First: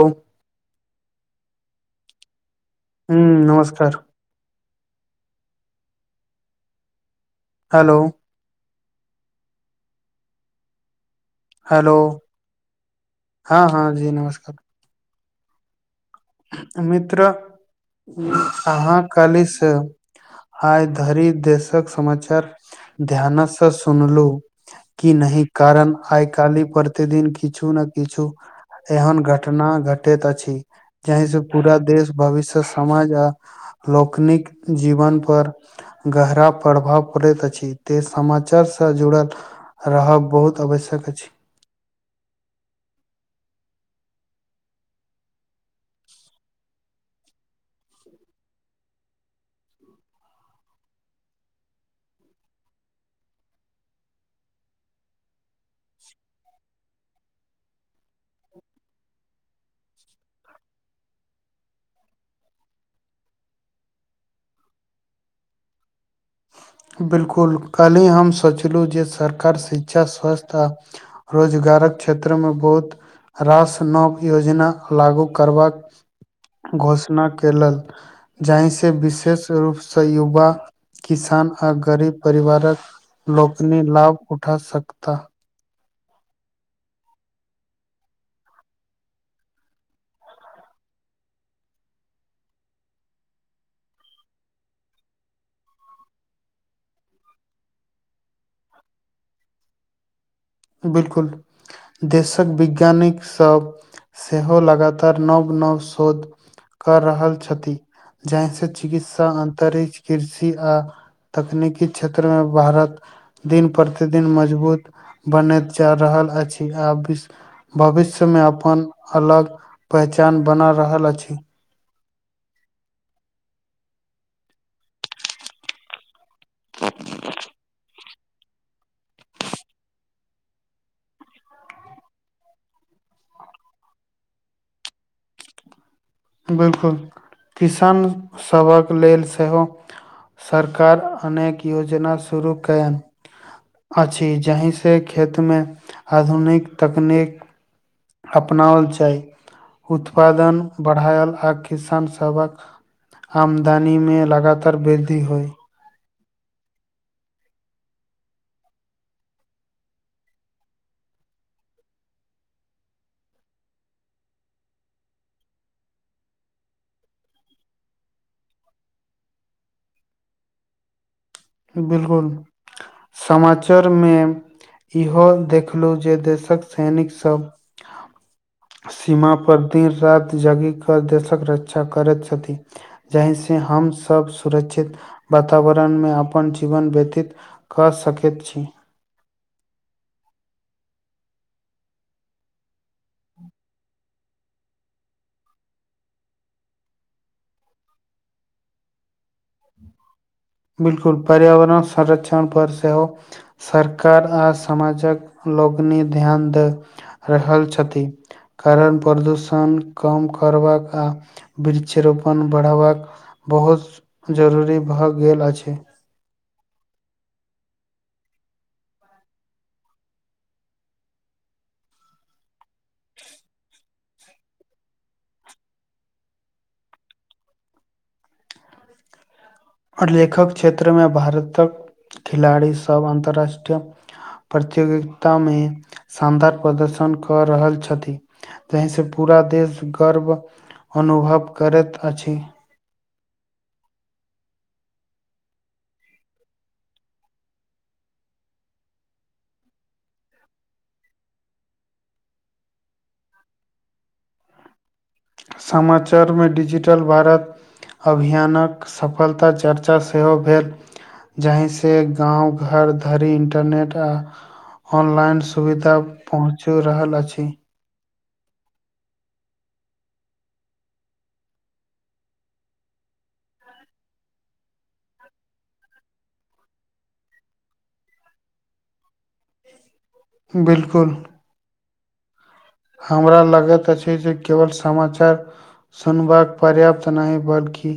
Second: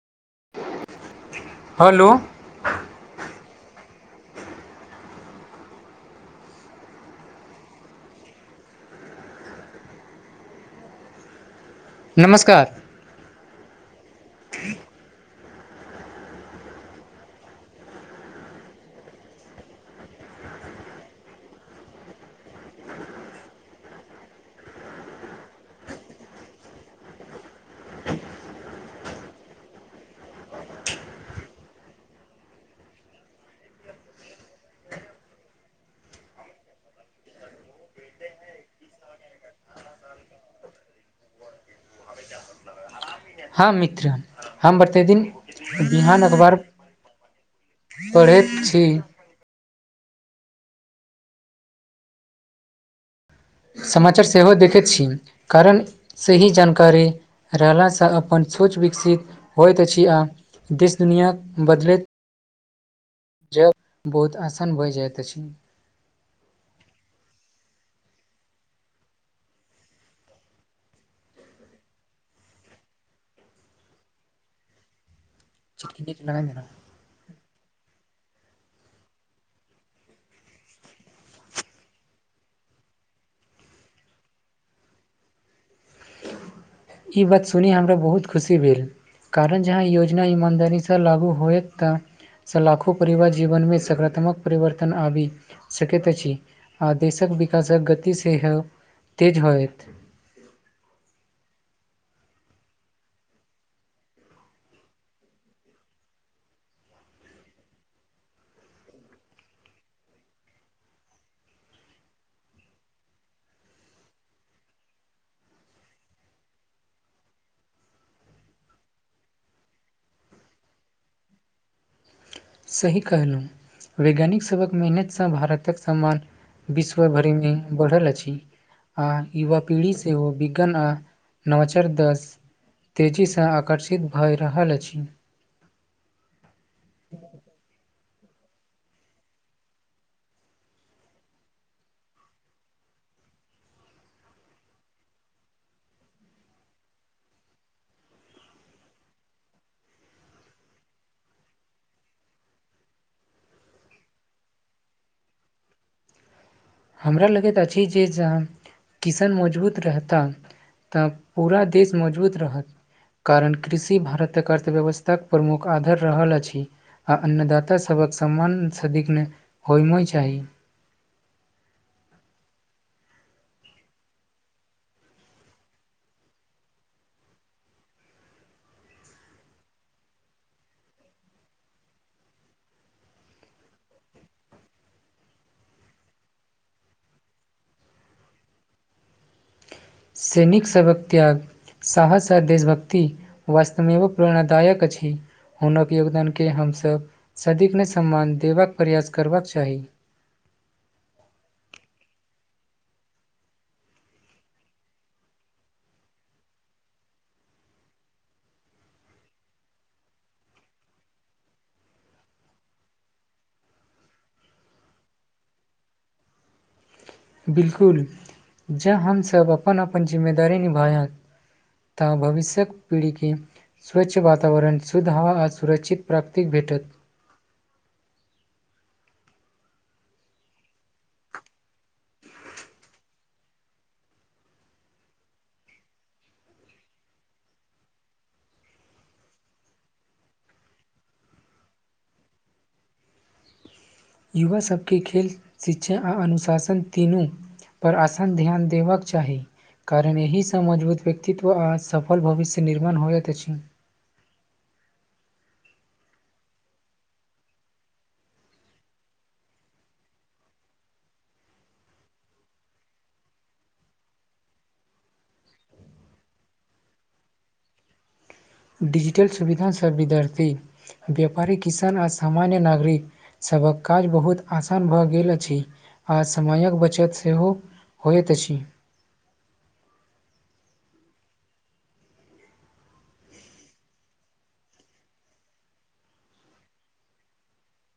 ओ [inaudible] hello हू नमस्कार hello hello नमस्कार हँ हँ जी नमस्कार मित्र अहाँ काहली से आइ धरि देशक समाचार ध्यान से सुनलू कि नहि कारण आइ कालहि प्रतिदिन किछु ने किछु एहन घटना घटैत अछि यही से पूरा देश भविष्य समाज आ लोकौनिक जीवन पर गहरा प्रभाव पड़ैत अछि ते समाचारसँ जुड़ल रहब बहुत आवश्यक अछि हँ मित्र हम प्रतिदिन बिहान अखबार पढ़ैत छी समाचार सेहो देखैत छी कारण सही जानकारी रहलासँ अपन सोच विकसित होइत अछि आ देश दुनिआ बदलैत जब बहुत आसान भए जाइत अछि बिलकुल काल्हि हम सोचलहुँ जे सरकार शिक्षा स्वस्थ आ रोजगारक क्षेत्र मे बहुत रास नव योजना लागू करबाक घोषणा केलक जाहिसँ विशेष रूपसँ युवा किसान आ गरीब परिवारक लोकनि लाभ उठा सकता ई बात सुनि हमरा बहुत खुशी भेल कारण जहाँ योजना ईमानदारीसँ लागू होयत तऽ लाखो परिवार जीवन मे सकारात्मक परिवर्तन आबी सकैत अछी आ देशक विकासक गति सेहो तेज होत बिलकुल देशक वैज्ञानिक सब सेहो लगातार नव नव शोध कर रहल छथि जहिस चिकित्सा अन्तरिक्ष कृषि आ तकनीकी क्षेत्रमे भारत दिन प्रतिदिन मजबूत बनैत जा रहल अछि आ वि भविष्य मे अपन अलग पहचान बना रहल अछि सही कहलहुँ वैज्ञानिक सभक मेहनतसँ भारतक समान विश्व भरि मे बढ़ल अछि आ युवा पीढ़ी सेहो विज्ञान आ नवचार दस तेजीसँ आकर्षित भऽ रहल अछि बिलकुल किसान सभक लेल सेहो सरकार अनेक योजना शुरू कयैन अछि जाहिसँ खेतमे आधुनिक तकनीक अपनाओल जाय उत्पादन बढ़ायल आ किसान सभक आमदनीमे लगातार वृद्धि होइ हमरा लगैत अछि जे जहाँ किसान मजबूत रहता तऽ पूरा देश मजबूत रहत कारण कृषि भारतक अर्थव्यवस्था के प्रमुख आधार रहल अछि आ अन्नदाता सभक सम्मान सदिग्न होय चाही बिल्कुल समाचार मे इहो देखलू जे देशक सैनिक सब सीमा पर दिन राति जगी कऽ देशक रक्षा करैत छथि जहि से हम सब सुरक्षित वातावरण मे अपन जीवन व्यतीत कऽ सकैत छी सैनिक सभक त्याग साहस आ देशभक्ति वस्तमेव प्रेरणादायक अछि हुनक योगदानके हमसभ सदिग्न सम्मान देबाक प्रयास करबाक चाही बिल्कुल पर्यावरण संरक्षण पर सेहो सरकार आ समाजक लोकनि ध्यान दऽ रहल छथि कारण प्रदूषण कम करबाक आ वृक्षरोपण बढ़बाक बहुत जरूरी भऽ गेल अछि बिल्कुल जँ हमसभ अपन अपन जिम्मेदारी निभाय तऽ भविष्यक पीढ़ीे स्वच्छ वातावरण शुद्ध हवा आ सुरक्षित प्राप्तिक भेटत आओर लेखक क्षेत्र मे भारतक खिलाड़ी सब अन्तरराष्ट्रीय प्रतियोगिता मे शानदार प्रदर्शन कऽ रहल छथि तहि से पूरा देश गर्व अनुभव करैत अछि युवासभके खेल शिक्षा आ अनुशासन तीनू पर आसन ध्यान देबऽके चाही कारण एहिसँ मजबूत व्यक्तित्व आ सफल भविष्य निर्माण हो जाइत अछि समाचारमे डिजिटल भारत अभियानक सफलता चर्चा सेहो भेल जहीसँ गाँव घर धरि इंटरनेट आ ऑनलाइन सुविधा पहुँचि रहल अछि डिजिटल सुविधा सब विद्यार्थी व्यापारी किसान आ सामान्य नागरिक सभक काज बहुत आसान भऽ गेल अछि आ समयक बचत सेहो होइत अछि बिल्कुल हमरा लगैत अछि जे केवल समाचार सुनबाक पर्याप्त नहि बल्कि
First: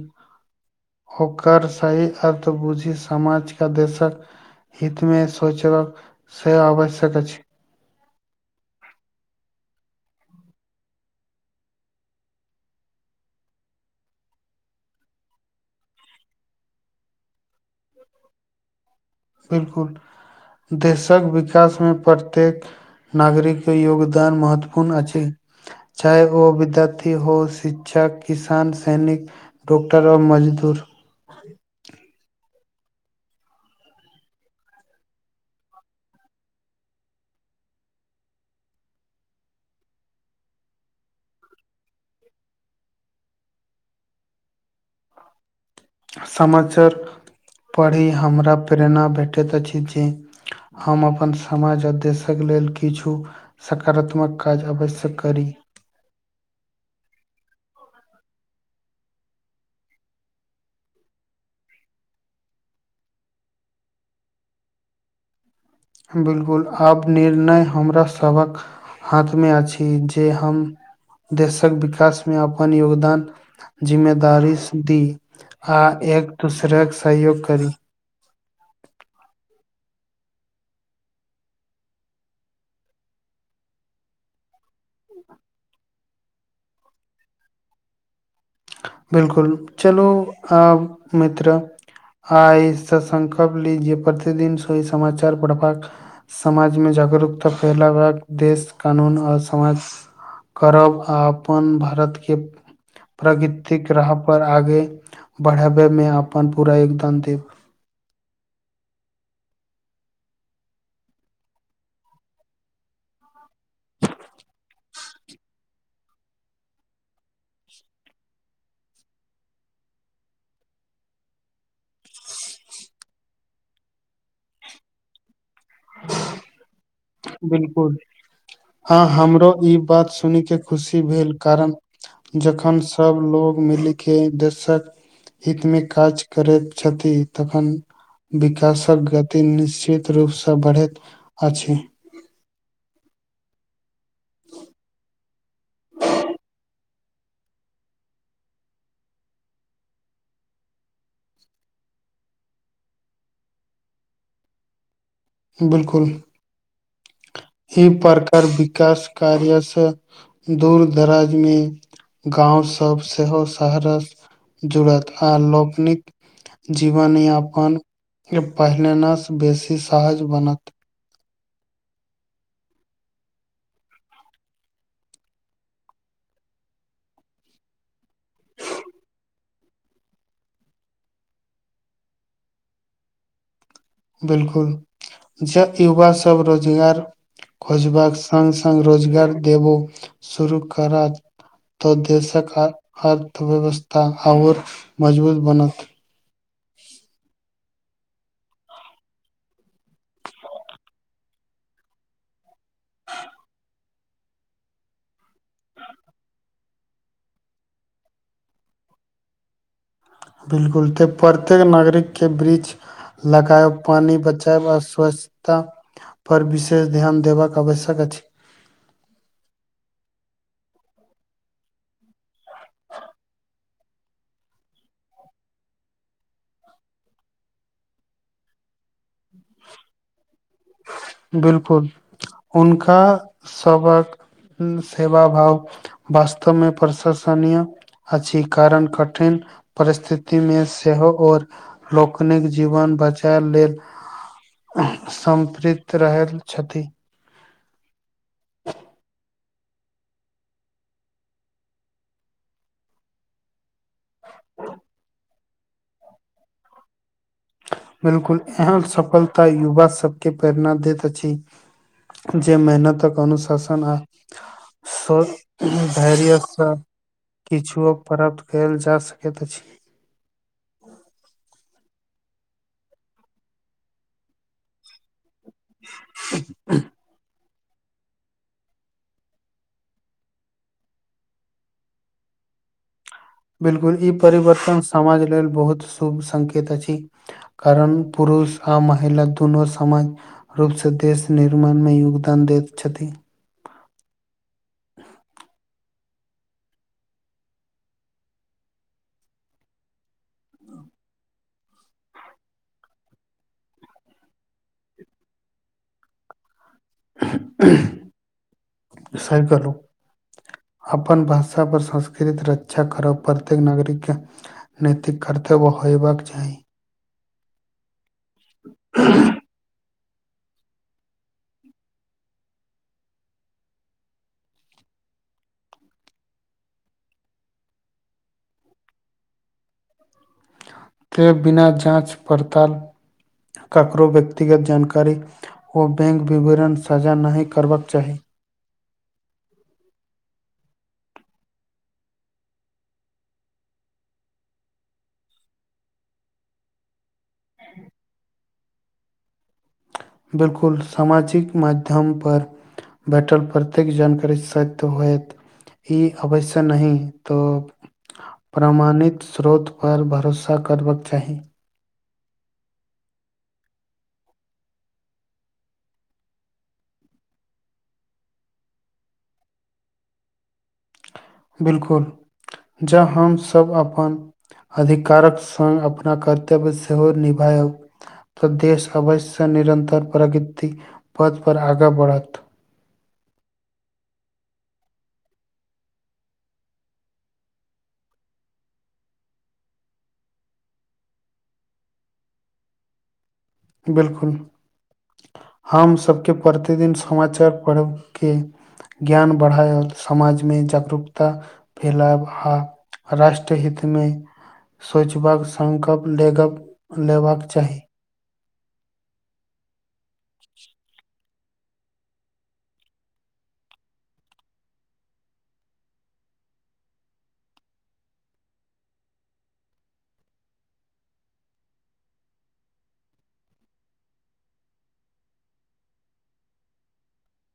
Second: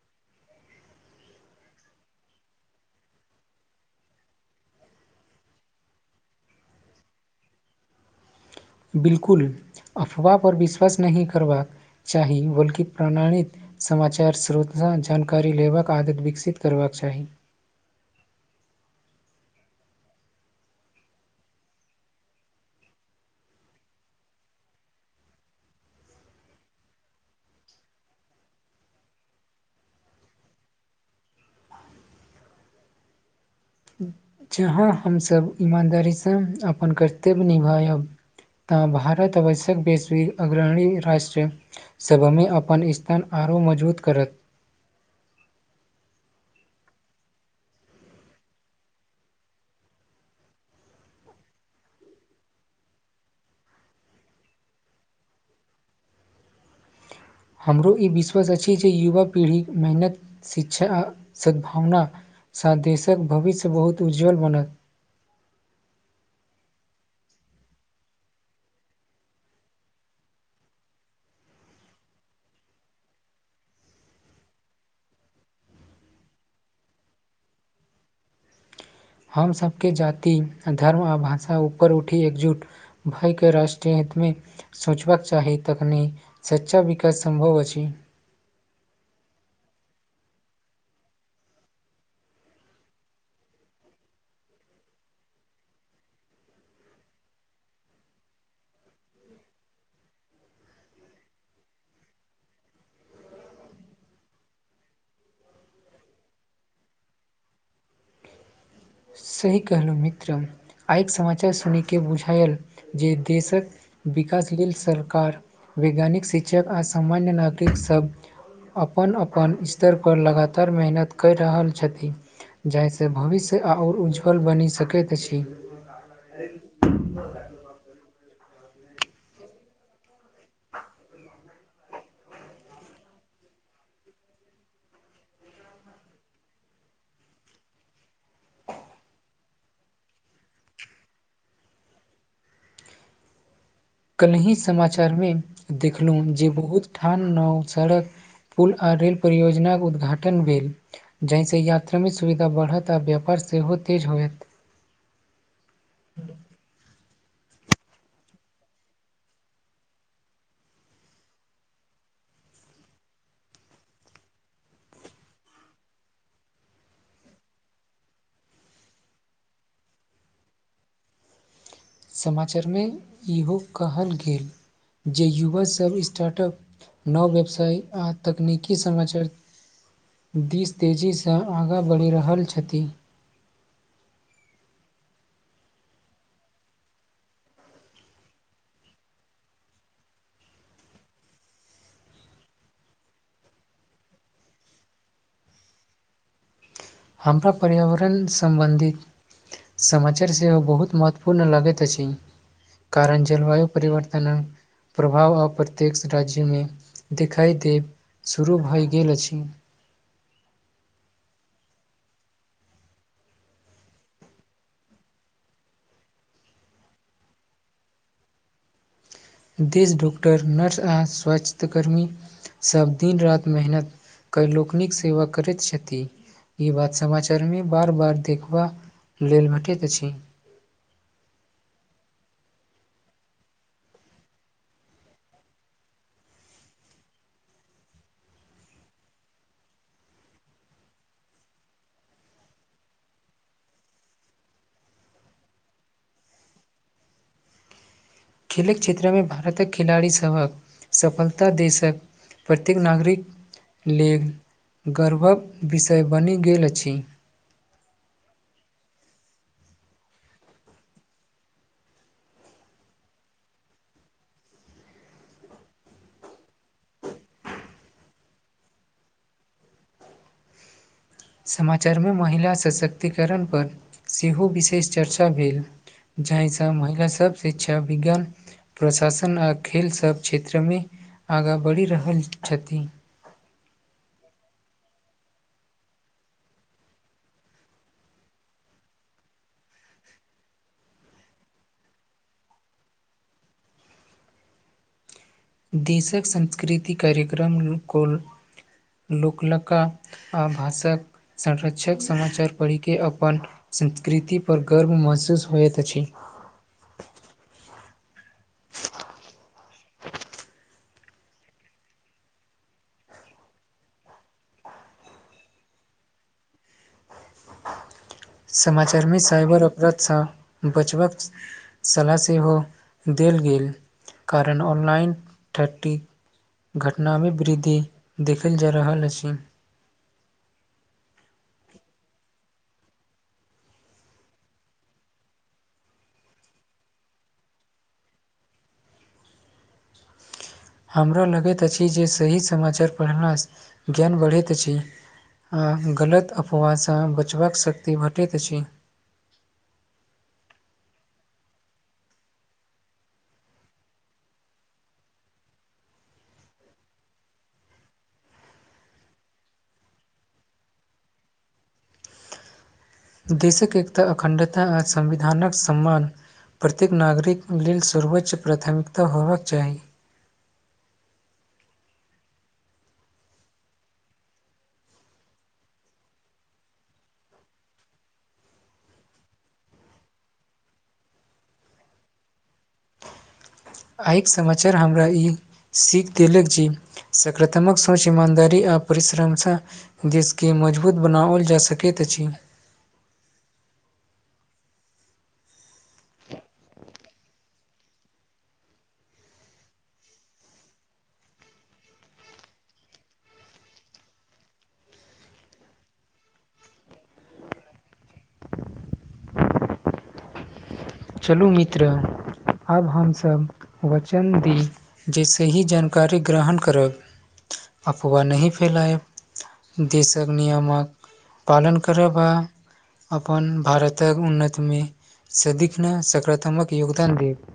ओकर सही अर्थ बुझि समाजके देशक हितमे सोचवा सेहो आवश्यक अछि बिल्कुल अफवाह पर विश्वास नहि करबाक चाही बल्कि प्रणालित समाचार श्रोत जानकारी लेबाक आदत विकसित करबाक चाही बिल्कुल देशक विकास मे प्रत्येक नागरिकके योगदान महत्वपूर्ण अछि चाहे ओ विद्यार्थी हो शिक्षक किसान सैनिक डॉकटरओ मजदूर जहाँ हमसभ ईमानदारीसँ अपन कर्तव्य निभायब त भारत आवश्यक बेसी अग्रणी राष्ट्र सभमे अपन स्थान आओरो मजबूत करत समाचार पढ़ी हमरा प्रेरणा भेटैत अछि जे हम अपन समाज आ देशक लेल किछु सकारात्मक काज अवश्य्यक करी हमरो ई विश्वास अछि जे युवा पीढ़ी मेहनत शिक्षा आ सद्भावना साथ देशक भविष्य बहुत उज्ज्वल बनत बिल्कुल आब निर्णय हमरा सभक हाथमे अछि जे हम देशक विकास मे अपन योगदान जिम्मेदारी दी आ एक दोसरा के सहयोग करी हमसभके जाति धर्म आ भाषा ऊपर उठि एकजुट भई के राष्ट्रीय हितमे सोचबाक चाही तखनी सच्चा विकास सम्भव अछि बिल्कुल चलू आब मित्र आय सँ संकल्प ली जे प्रतिदिन सोई समचार पढ़बाक समाजमे जागरूकता फैलाव देश कानून आओर समाज करब आ अपन भारतके प्रगृतिक राह पर आगे बढ़ाबैमे अपन पूरा योगदान देब सही कहलहुँ मित्र आयके समाचार सुनिके बुझायल जे देशक विकास लेल सरकार वैज्ञानिक शिक्षक आ सामान्य नागरिक सब अपन अपन स्तर पर लगातार मेहनत करि रहल छथिन जाहिसँ भविष्य आ ओर उज्ज्वल बनि सकैत अछि हमर बिल्कुल हँ हमरो ई बात सुन के खुशी भेल कारण जखन सभ लोग मिलके देशक हित मे काज करैत छथि तखन विकासक गति निश्चित रूपसँ बढ़ैत अछि कल्हि समाचार मे देखलहु जे बहुत ठान नाव सड़क पुल आ रेल परियोजनाक उद्घाटन भेल जाहिसँ यात्रामे सुविधा बढ़त आ व्यापार सेहो तेज होयत बिल्कुल [unintelligible] ई प्रकार विकास कार्यसँ दूर दराज मे गाँव सभ सेहो शहरस जुड़त आ लोकनिक जीवनयापन पहिलेनेसँ बेसी सहज बनत समाचारमे इहो कहल गेल जे युवासभ स्टार्टअप नव व्यवसाय आ तकनीकी समाचार दिस तेजीसँ आगाँ बढ़ि रहल अछि बिल्कुल ज युवा सब रोजगार खोजबाक सङ्ग सङ्ग रोजगार देबो शुरू करत तऽ देशक अर्थव्यवस्था आओर मजबूत बनत हमरा पर्यावरण सम्बन्धित समाचार सेहो बहुत महत्वपूर्ण लगैत अछि कारण जलवायु परिवर्तन प्रभाव अप्रत्यक्ष राज्यमे देखाइ देब शुरू भऽ गेल अछि बिल्कुल तऽ प्रत्येक नागरिकके वृक्ष लगायब पानी बचायब अ स्व्चछता पर विशेष ध्यान देबाक आवश्यक अछि देश डॉकटर नर्स आ स्वस्थ्यकर्मी सभ दिन रात मेहनत क लोकनिक सेवा करैत छथि ई बात समाचार मे बार बार देखबा लेल भेटैत अछि बिल्कुल उनका सबक सेवा भाव वास्तवमे प्रशसनीय अछि कारण कठिन परिस्थितिमे सेहो ओर लोकनिक जीवन बचे लेल सम चित रहल छथि खेलक क्षेत्रमे भारतक खीलाड़ी सभक सफलता देशक प्रत्येक नागरिक लेल गर्वक विषय बनि गेल अछि बिल्कुल एहन सफलता युवा सबके प्रेरणा दैत अछि जे मेहनतक अनुशासन आ सब धैर्य सङ्ग किछुअ प्राप्त कयल जा सकैत अछि समाचारमे महिला सशक्तिकरणपर सेहो विशेष चर्चा भेल जहिसँ महिला सब शिक्षा विज्ञान प्रशासन आ खेलसब क्षेत्रमे आगाँ बढ़ि रहल छथि बिलकुल ई परिवर्तन समाज लेल बहुत शुभ संकेत अछि कारण पुरुष आ महिला दुनू समाज रूपसँ देश निर्माणमे योगदान दैत छथि देशक संस्कृति कार्यक्रम को लोकलका आ भाषाक संरक्षक समाचार पढ़िके अपन संस्कृति पर गर्व महसूस होइत अछि सही कहलौं अपन भाषा पर संस्कृत रक्षा कर परतै नागरिकके नैतिक कर्तव्य होयबाक चाही समाचारमे साइबर अपराधसँ बचबाक सलाह सेहो देल गेल कारण ऑनलाइन थतीक घटनामे वृद्धि देखल जा रहल अछि ते बिना जाँच पड़ताल ककरो व्यक्तिगत जानकारी ओ बैंक विवरण साझा नहि करबाक चाही हमरा लगैत अछि जे सही समाचार पढ़लासँ ज्ञान बढ़ैत अछि आ गलत अफवाहसँ बचबाक शक्ति भेटैत अछि बिलकुल सामाजिक माध्यम पर बैठल प्रत्येक जानकारी सक्त होयत ई अवश्य नही तो प्रमाणित स्रोत पर भरोसा करबाक चाही देशक एक तऽ अखण्डता आ संविधानक सम्मान प्रत्येक नागरिक लेल सर्वोच्च प्राथमिकता होबाक चाही बिलकुल जँ हमसब अपन अधिकारक सङ्ग अपना कर्तव्य सेहो निभायब तऽ देश अवश्यनिरन्तर प्रगति पथ पर आगाँ बढ़त आइके समाचार हमरा ई सीख देलक जे सकारात्मक सूच ईमानदारी आ परिश्रमसँ देिसके मजबूत बनाओल जा सकैत अछि बिलकुल हम सबके प्रतिदिन समाचार पढ़ब के ज्ञान बढ़ाय समाजमे जागरूकता फैलाब हा राष्ट्र हितमे सोचबाक सङकप ले गप लेबाक चाही [inaudible] चलू मित्र आब हमसब वचन दी जैसे ही जानकारी ग्रहण करब अफवा नहि फैलायब देशक नियमक पालन करब आ अपन भारतक उन्नतिमे सदिखन सकारात्मक योगदान देब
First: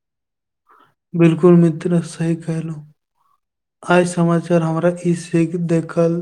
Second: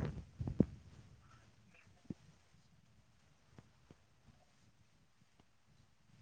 बिलकुल मि त्र सही कहलहु आइ समाचार हमराके ई सीख देखल